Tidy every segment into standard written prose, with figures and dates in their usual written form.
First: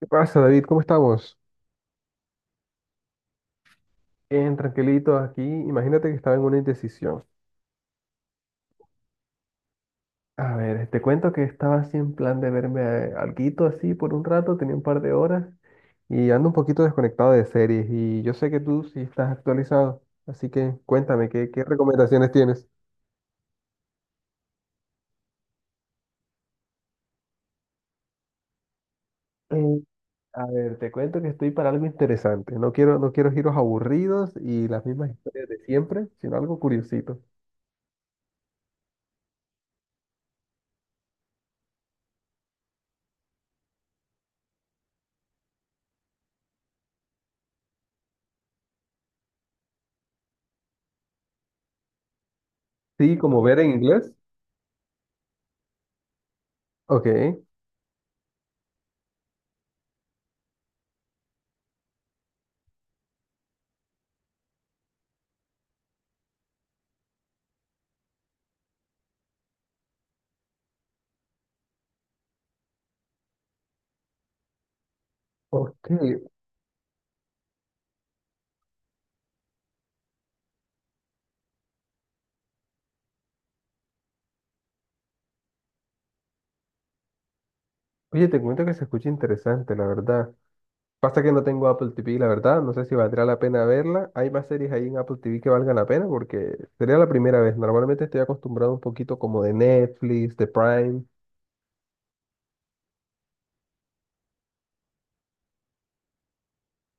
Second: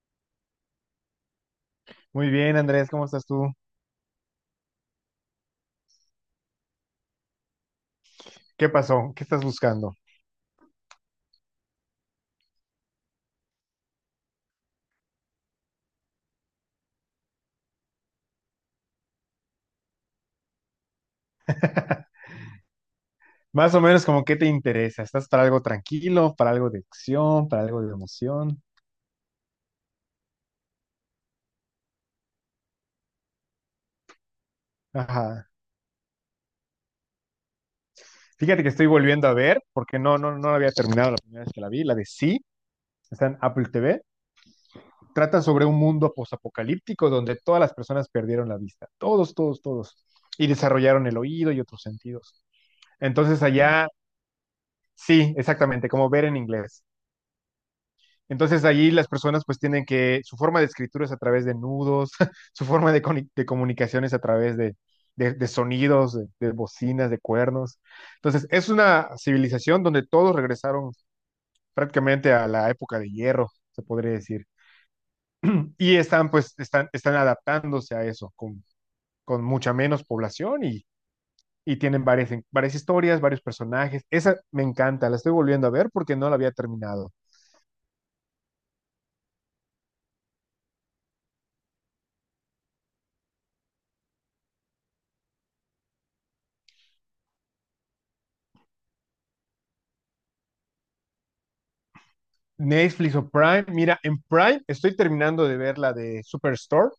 ¿Qué pasa, David? ¿Cómo estamos? Muy bien, Andrés, ¿cómo estás tú? Bien, tranquilito aquí. Imagínate que estaba en una indecisión. ¿Qué pasó? ¿Qué estás buscando? A ver, te cuento que estaba así en plan de verme alguito así por un rato, tenía un par de horas y ando un poquito desconectado de series, y yo sé que tú sí estás actualizado, así que cuéntame, ¿qué recomendaciones tienes? Más o menos como qué te interesa. ¿Estás para algo tranquilo, para algo de acción, para algo de emoción? Eh, a ver, te cuento que estoy para algo interesante. No quiero giros aburridos y las mismas historias Ajá. de siempre, sino algo curiosito. Fíjate que estoy volviendo a ver, porque no, no, no la había terminado la primera vez que la vi, la de Sí, está en Apple TV. Trata sobre un mundo posapocalíptico donde todas las personas perdieron la vista. Todos, todos, todos. Y desarrollaron el oído y otros sentidos. Sí, como Entonces Ver en allá, inglés. sí, exactamente, como ver en inglés. Ok. Entonces allí las personas pues tienen que, su forma de escritura es a través de nudos. Su forma de, de comunicación es a través de, de sonidos, de bocinas, de cuernos. Entonces es una civilización donde todos regresaron prácticamente a la época de hierro, se podría decir. Ok, Y están pues, están adaptándose a eso con mucha menos población, y tienen varias historias, varios personajes. Esa me encanta, la estoy volviendo a ver porque no la había terminado. oye, te cuento que se escucha interesante, la verdad. Pasa que no tengo Apple TV, la verdad. No sé si valdrá la pena verla. ¿Hay más series ahí en Apple TV que valgan la pena? Porque sería la primera vez. Normalmente estoy acostumbrado un poquito como de Netflix, de Prime. Netflix o Prime. Mira, en Prime estoy terminando de ver la de Superstore.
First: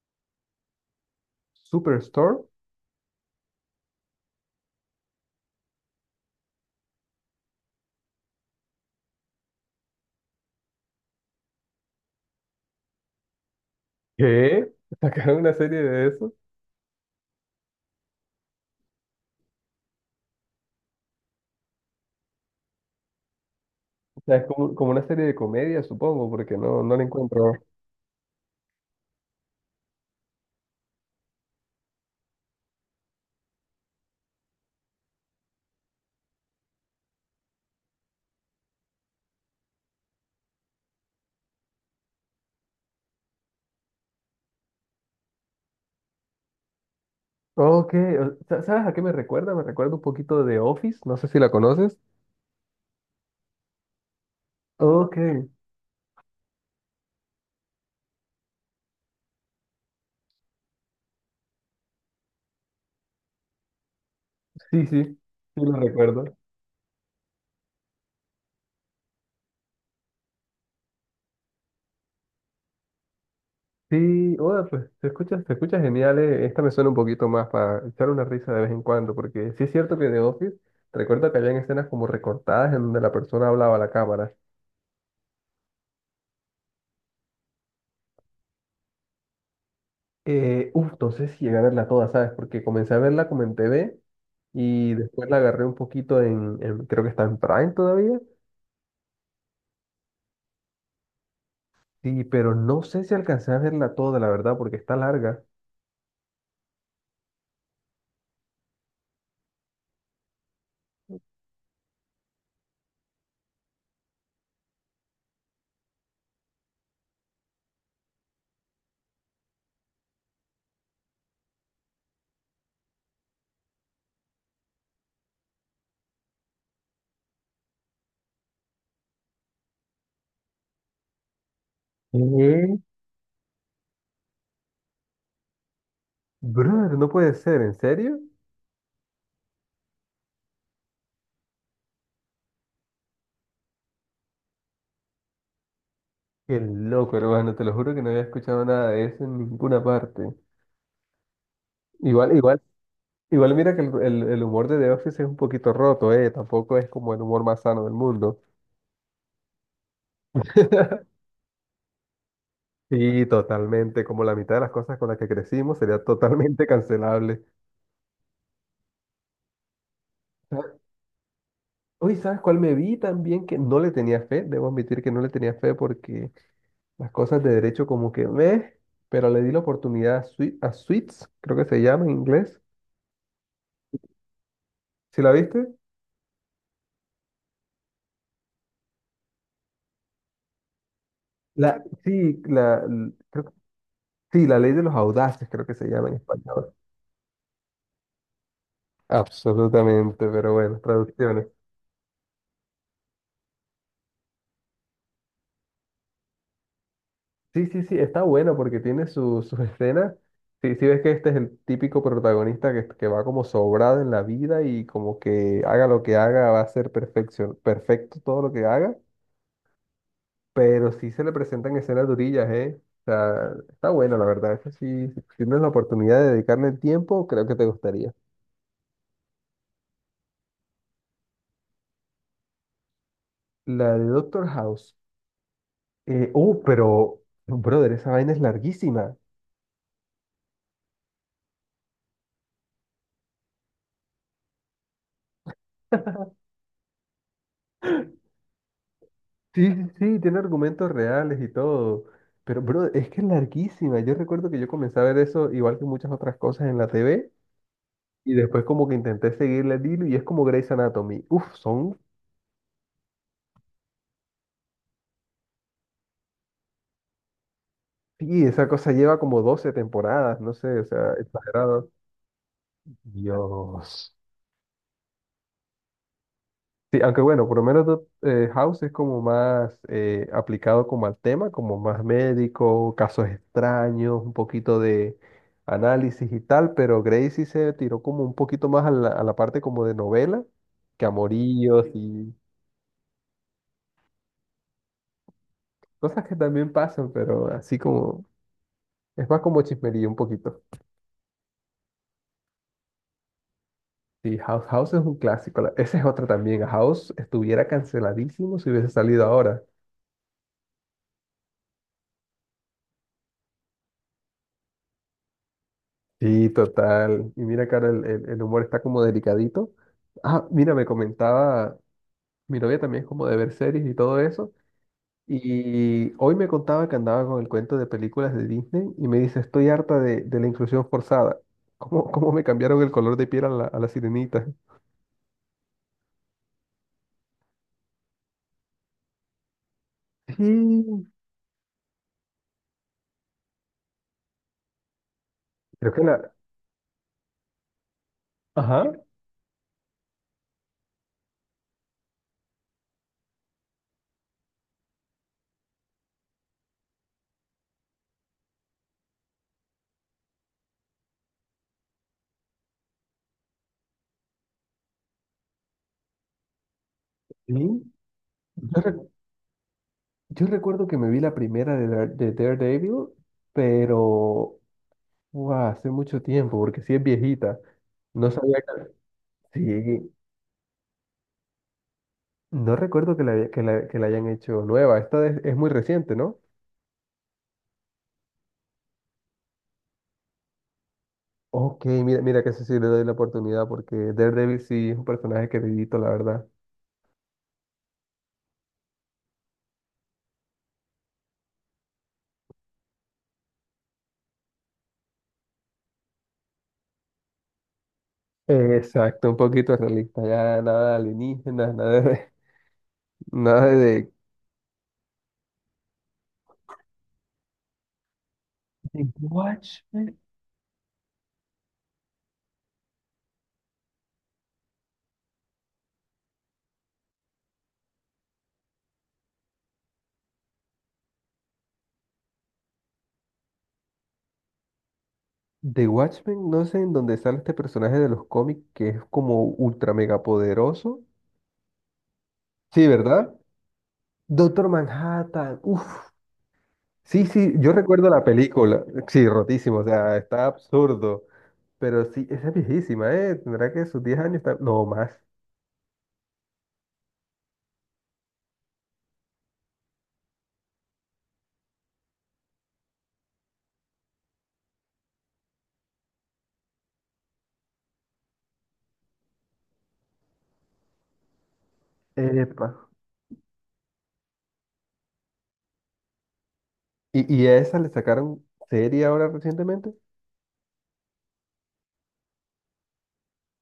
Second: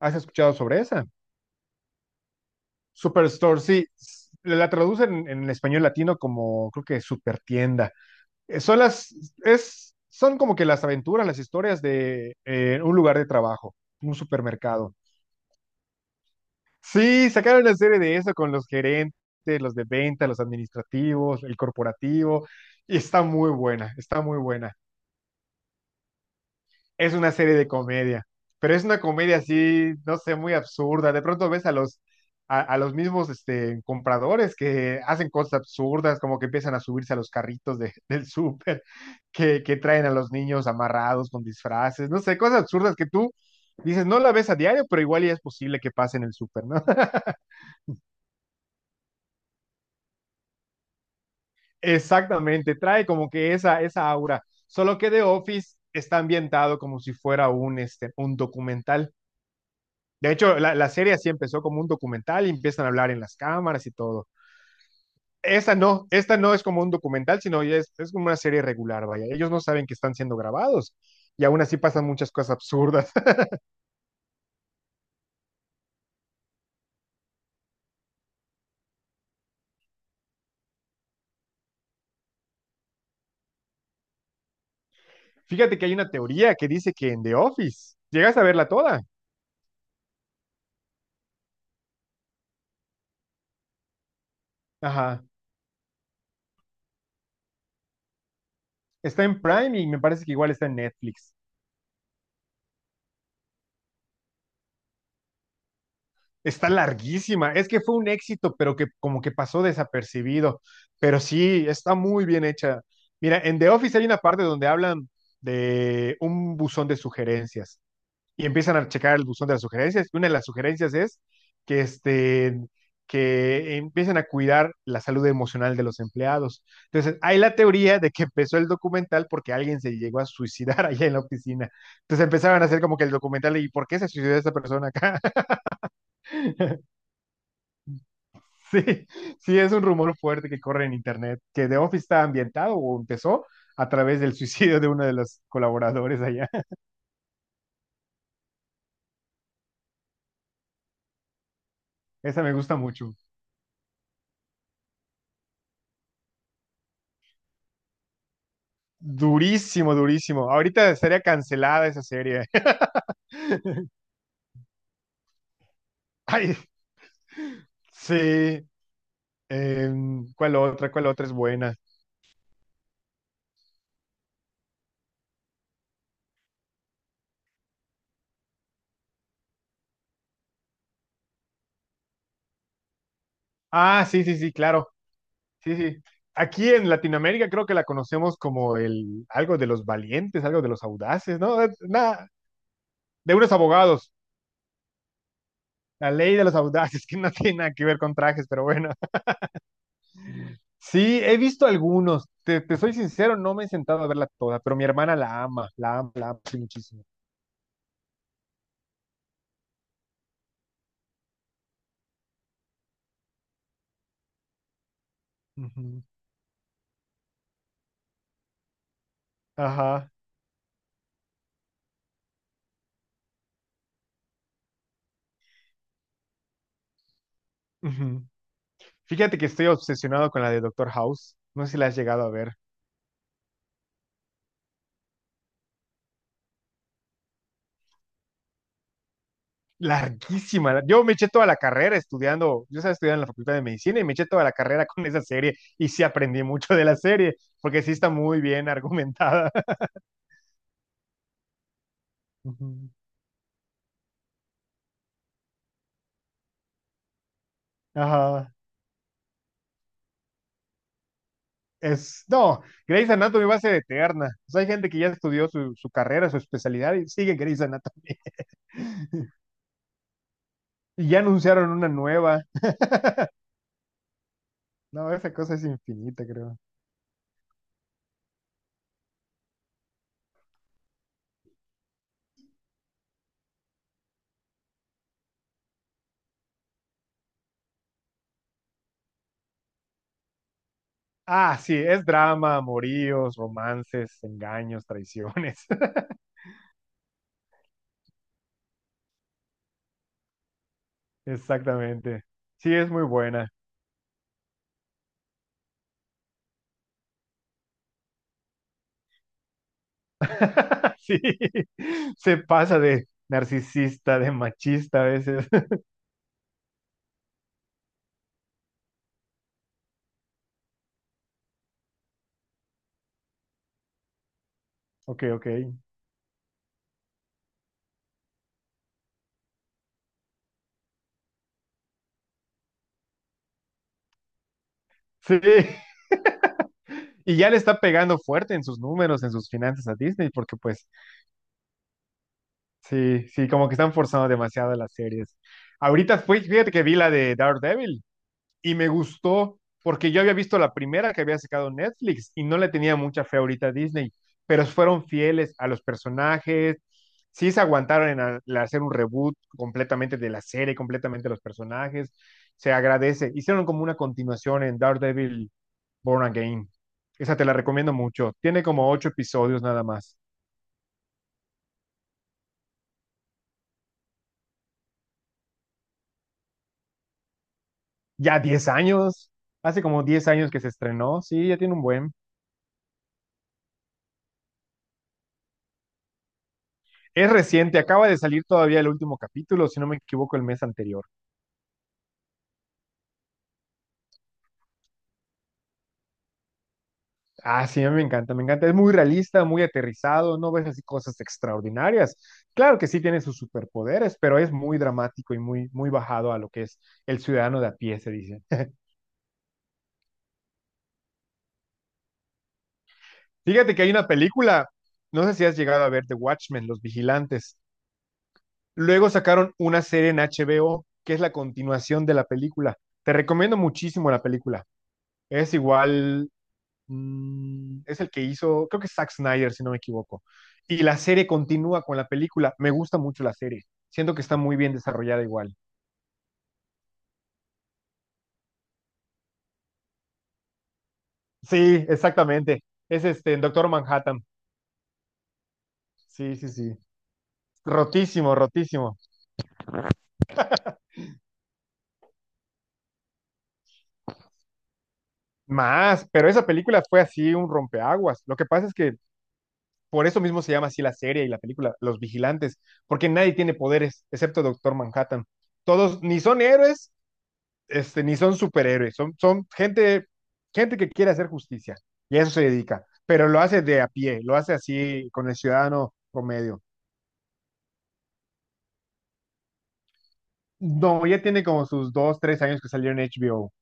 ¿Has escuchado sobre esa? Superstore. Superstore, sí. La traducen en español latino como, creo que Supertienda. Eh, Son las, son como que las aventuras, las historias de un lugar de trabajo, un ¿Qué? supermercado. ¿Sacaron una serie de eso? Sí, sacaron una serie de eso con los gerentes, los de venta, los administrativos, el corporativo. Y está muy buena, O está sea, muy es como, buena. como una serie de comedia, supongo, porque no la Es una encuentro. serie de comedia, pero es una comedia así, no sé, muy absurda. De pronto ves a los mismos compradores que hacen cosas absurdas, como que empiezan a subirse a los carritos del súper, que traen a los niños amarrados con disfraces, no sé, cosas absurdas que tú dices, no la ves a diario, pero igual ya es posible que pase en el súper, ¿no? Ok, ¿sabes a qué me recuerda? Me recuerda un poquito de Office. No sé si la conoces. Exactamente, trae como que esa, aura, solo que Ok, The Office está ambientado como si fuera un documental. De hecho, la serie así empezó como un documental y empiezan a hablar en las cámaras y todo. sí, sí, sí, lo recuerdo. Esta no es como un documental, sino ya es como una serie regular, vaya. Ellos no saben que están siendo grabados y aún así pasan muchas cosas absurdas. Sí, hola, pues se escucha genial. Esta me suena un poquito más para echar una risa de vez en cuando, porque sí es cierto que The Office, recuerdo que habían escenas como recortadas en donde la persona hablaba a la cámara. Fíjate que hay una teoría que dice que en The Office, llegas a verla toda. Uf, no sé si llegué a verla toda, ¿sabes? Porque comencé a verla como en TV y Ajá. después la agarré un poquito en, creo que está en Prime todavía. Está en Prime y me parece que igual está en Netflix. Sí, pero no sé si alcancé a verla toda, la verdad, porque está larga. Está larguísima. Es que fue un éxito, pero que como que pasó desapercibido. Pero sí, está muy bien hecha. Mira, en The Office hay una parte donde hablan de un buzón de sugerencias y empiezan a checar el buzón de las sugerencias. Y una de las sugerencias es que, este, que empiecen a cuidar la salud emocional de los empleados. Entonces, hay la teoría de que empezó el documental porque alguien se llegó a suicidar allá en la oficina. Entonces empezaban a ¿Qué? hacer como que el documental, ¿y por qué se suicidó esta persona acá? Brother, no puede ser, ¿en serio? Sí, sí, es un rumor fuerte que corre en internet, que The Office está ambientado o empezó a través del suicidio de uno de los colaboradores allá. Qué loco, hermano, te lo juro que no había escuchado nada de eso en ninguna parte. Igual, Esa me igual, gusta mucho. igual, mira que el, el humor de The Office es un poquito roto, ¿eh? Tampoco es como el humor más sano del mundo. Durísimo, durísimo. Ahorita estaría cancelada esa serie. Sí, totalmente. Como la mitad de las cosas con las que crecimos sería Ay, totalmente cancelable. sí. ¿Cuál Sa- otra? ¿Cuál otra es buena? Uy, ¿sabes cuál me vi también que no le tenía fe? Debo admitir que no le tenía fe porque las cosas de derecho como que me... Pero le di la oportunidad a, a Suits, creo que se llama en inglés. Ah, sí, sí, sí, claro. ¿Sí la viste? Sí, sí. Aquí en Latinoamérica creo que la conocemos como el algo de los valientes, algo de los audaces, ¿no? La, Nada, sí, la, l- de creo- unos abogados. sí, la ley de los audaces creo que se llama La en ley de los español. audaces, que no tiene nada que ver con trajes, pero bueno. Absolutamente, pero bueno, Sí, he traducciones. visto algunos. Te soy sincero, no me he sentado a verla toda, pero mi hermana la ama, la ama, la ama sí, muchísimo. Sí, sí, sí, está bueno porque tiene sus escenas. Sí, sí ves que este es el típico protagonista que va como sobrado en la vida, y como que haga lo Ujú. que haga va a ser perfección, perfecto todo lo que haga, Ajá. pero sí se le presentan escenas durillas, ¿eh? O sea, está bueno, la verdad. Eso sí, si tienes la oportunidad de dedicarle el tiempo, creo que te gustaría. Ujú. Fíjate que estoy obsesionado con la de Doctor House. No sé si la has llegado a ver. La de Doctor House. Pero, brother, esa vaina es larguísima. Larguísima. Yo me eché toda la carrera estudiando. Yo estaba estudiando en la Facultad de Medicina y me eché toda la carrera con esa serie y sí aprendí mucho de la serie, porque sí está muy bien argumentada. Sí, sí, sí, tiene argumentos reales y todo. Pero, Ujú. bro, es que es larguísima. Yo recuerdo que yo comencé a ver eso igual que muchas otras cosas en la TV, y Ajá. después como que intenté seguirle el hilo, y es como Grey's Anatomy. Uf, son... Es, no, Grey's Anatomy va a ser eterna. O sea, hay gente que ya estudió su, carrera, su especialidad y sigue Grey's Anatomy. Sí, esa cosa lleva como 12 temporadas, no sé, o Y sea, ya anunciaron una exagerado. nueva. Dios. No, esa cosa es infinita, creo. Sí, aunque bueno, por lo menos House es como más aplicado como al tema, como más médico, casos extraños, un poquito de análisis y tal, pero Grey sí se tiró como un poquito más a la parte como de novela, que Ah, sí, amoríos. Sí. es Y drama, amoríos, romances, engaños, traiciones. cosas que también pasan, pero así como, es más como chismería un poquito. Exactamente. Sí, es muy buena. Sí, House, House es un clásico. Esa es otra también, House estuviera canceladísimo si hubiese salido ahora. Sí, se pasa de narcisista, de machista a veces. Sí, total. Y mira, cara, el, el humor está como delicadito. Ah, mira, me comentaba, mi novia también es como de ver series y todo eso. Ok, ok. Y hoy me contaba que andaba con el cuento de películas de Disney, y me dice, estoy harta de la inclusión forzada. ¿Cómo, cómo me cambiaron el color de piel a la sirenita? Sí. Y ya le está pegando fuerte en sus números, en sus finanzas a Disney, porque pues. Sí, Sí, sí, como que están forzando demasiado las series. creo que Ahorita la... fui, fíjate que vi la de Daredevil y Ajá. me gustó porque yo había visto la primera que había sacado Netflix y no le tenía mucha fe ahorita a Disney, pero fueron fieles a los personajes, sí se aguantaron en en hacer un reboot completamente de la serie, completamente de los personajes, se agradece. Hicieron como una continuación en Daredevil Born Again. Esa te la Sí. recomiendo mucho. Tiene Yo, como re- ocho episodios nada más. yo recuerdo que me vi la primera de, de Daredevil, pero... guau, hace mucho tiempo, porque sí es viejita. No Ya sabía. 10 años, hace como Sí, 10 años que se estrenó, sí, ya tiene un buen. no recuerdo que la, haya- que la hayan hecho nueva. Esta es muy reciente, ¿no? Es reciente, acaba de salir todavía el último capítulo, si no me equivoco, el mes anterior. Ok, mira, mira que eso sí le doy la oportunidad, porque Daredevil sí es un personaje queridito, la verdad. Ah, sí, a mí me encanta, me encanta. Es muy realista, muy aterrizado, no ves así cosas extraordinarias. Claro que sí tiene sus superpoderes, pero es muy dramático y muy, muy bajado a lo que es el ciudadano de a pie, se dice. Exacto, un poquito realista, ya nada de alienígenas, nada de, nada Fíjate que hay una de... película, no sé si has llegado a ver The Watchmen, Los Vigilantes. Luego de sacaron una serie Watchmen. en HBO que es la continuación de la película. Te recomiendo muchísimo la película. Es igual, es el que hizo, creo que es Zack Snyder, si no me equivoco. Y la serie continúa con la película. Me gusta mucho la serie. Siento que está muy bien desarrollada igual. De Watchmen, no sé en dónde sale este personaje de los cómics que es como ultra mega poderoso. Sí, exactamente. Sí, Es ¿verdad? En Doctor Manhattan. Doctor Manhattan, uff. Sí, sí, sí. Sí, sí, yo recuerdo la Rotísimo, película. rotísimo. Sí, rotísimo, o sea, está absurdo. Pero sí, esa es viejísima, ¿eh? Tendrá que sus 10 años, no más. Más, pero esa película fue así un rompeaguas. Lo que pasa es que por eso mismo se llama así la serie y la película, Los Vigilantes, porque nadie tiene poderes excepto Doctor Manhattan. Todos ni son héroes ni son superhéroes, son gente, gente que quiere hacer justicia y a eso se dedica, Epa. pero lo hace de a pie, lo hace así con el ciudadano promedio. ¿Y a esa le sacaron serie ahora recientemente? No, ya tiene como sus 2, 3 años que salió en HBO.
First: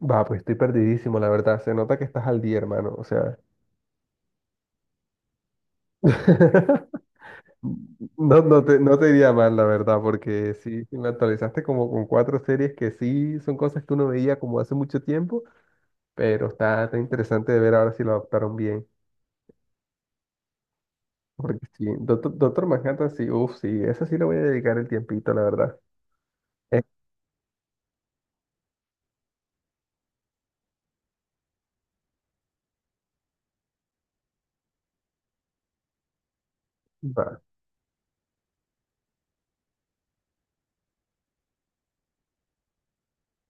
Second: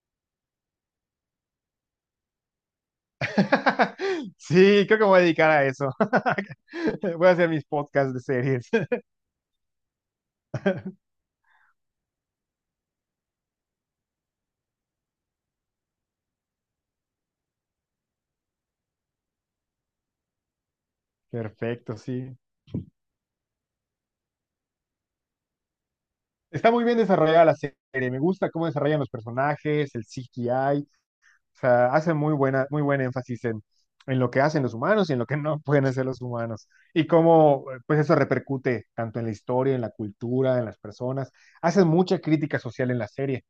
Va, pues estoy perdidísimo, la verdad. Se nota que estás al día, hermano. O sea, Sí, creo que me voy a dedicar a eso. Voy a hacer mis podcasts de no, no series. te, no te iría mal, la verdad, porque sí, sí me actualizaste como con cuatro series que sí son cosas que uno veía como hace mucho tiempo, pero está interesante de ver ahora si lo adaptaron bien. Porque sí, Perfecto, sí. Doctor Manhattan, sí, uff, sí, esa sí le voy a dedicar el tiempito, la verdad. Está Eh, muy bien desarrollada la serie. Me gusta cómo desarrollan los personajes, el CGI. O sea, hace muy buen énfasis en lo que hacen los humanos y en lo que no pueden hacer los humanos. Y va. cómo, pues eso repercute tanto en la historia, en la cultura, en las personas. Hacen mucha crítica social en la serie,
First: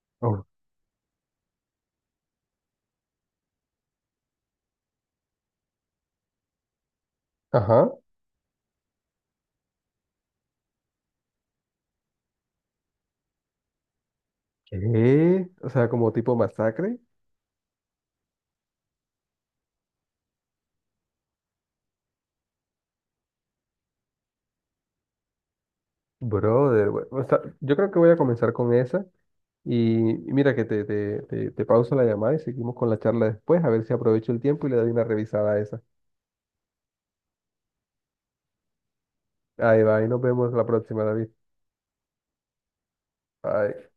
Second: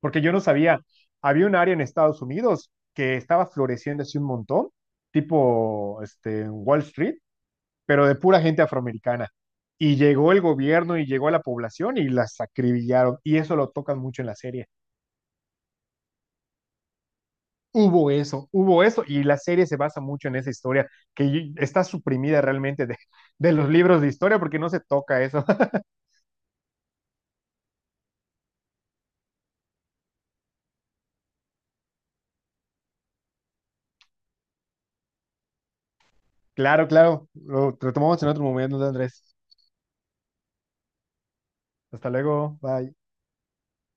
porque yo no Uf. sabía, había un área en Estados Unidos que estaba floreciendo así un montón, tipo Wall Street, Ajá. pero de pura gente afroamericana. Y llegó el gobierno y llegó a la población y las acribillaron. Y eso lo tocan mucho en la serie. ¿Qué? O sea, como tipo masacre. Hubo eso, hubo eso, y la serie se basa mucho en esa historia, que está suprimida realmente de, los libros de historia porque no se toca eso. Brother, o sea, yo creo que voy a comenzar con esa. Y mira que te pauso la llamada y seguimos con la charla después, a ver si aprovecho el tiempo y le doy una revisada a esa. Claro, claro, lo retomamos en otro momento, Andrés. Ahí va, y nos vemos la próxima, David. Hasta luego, bye. Bye.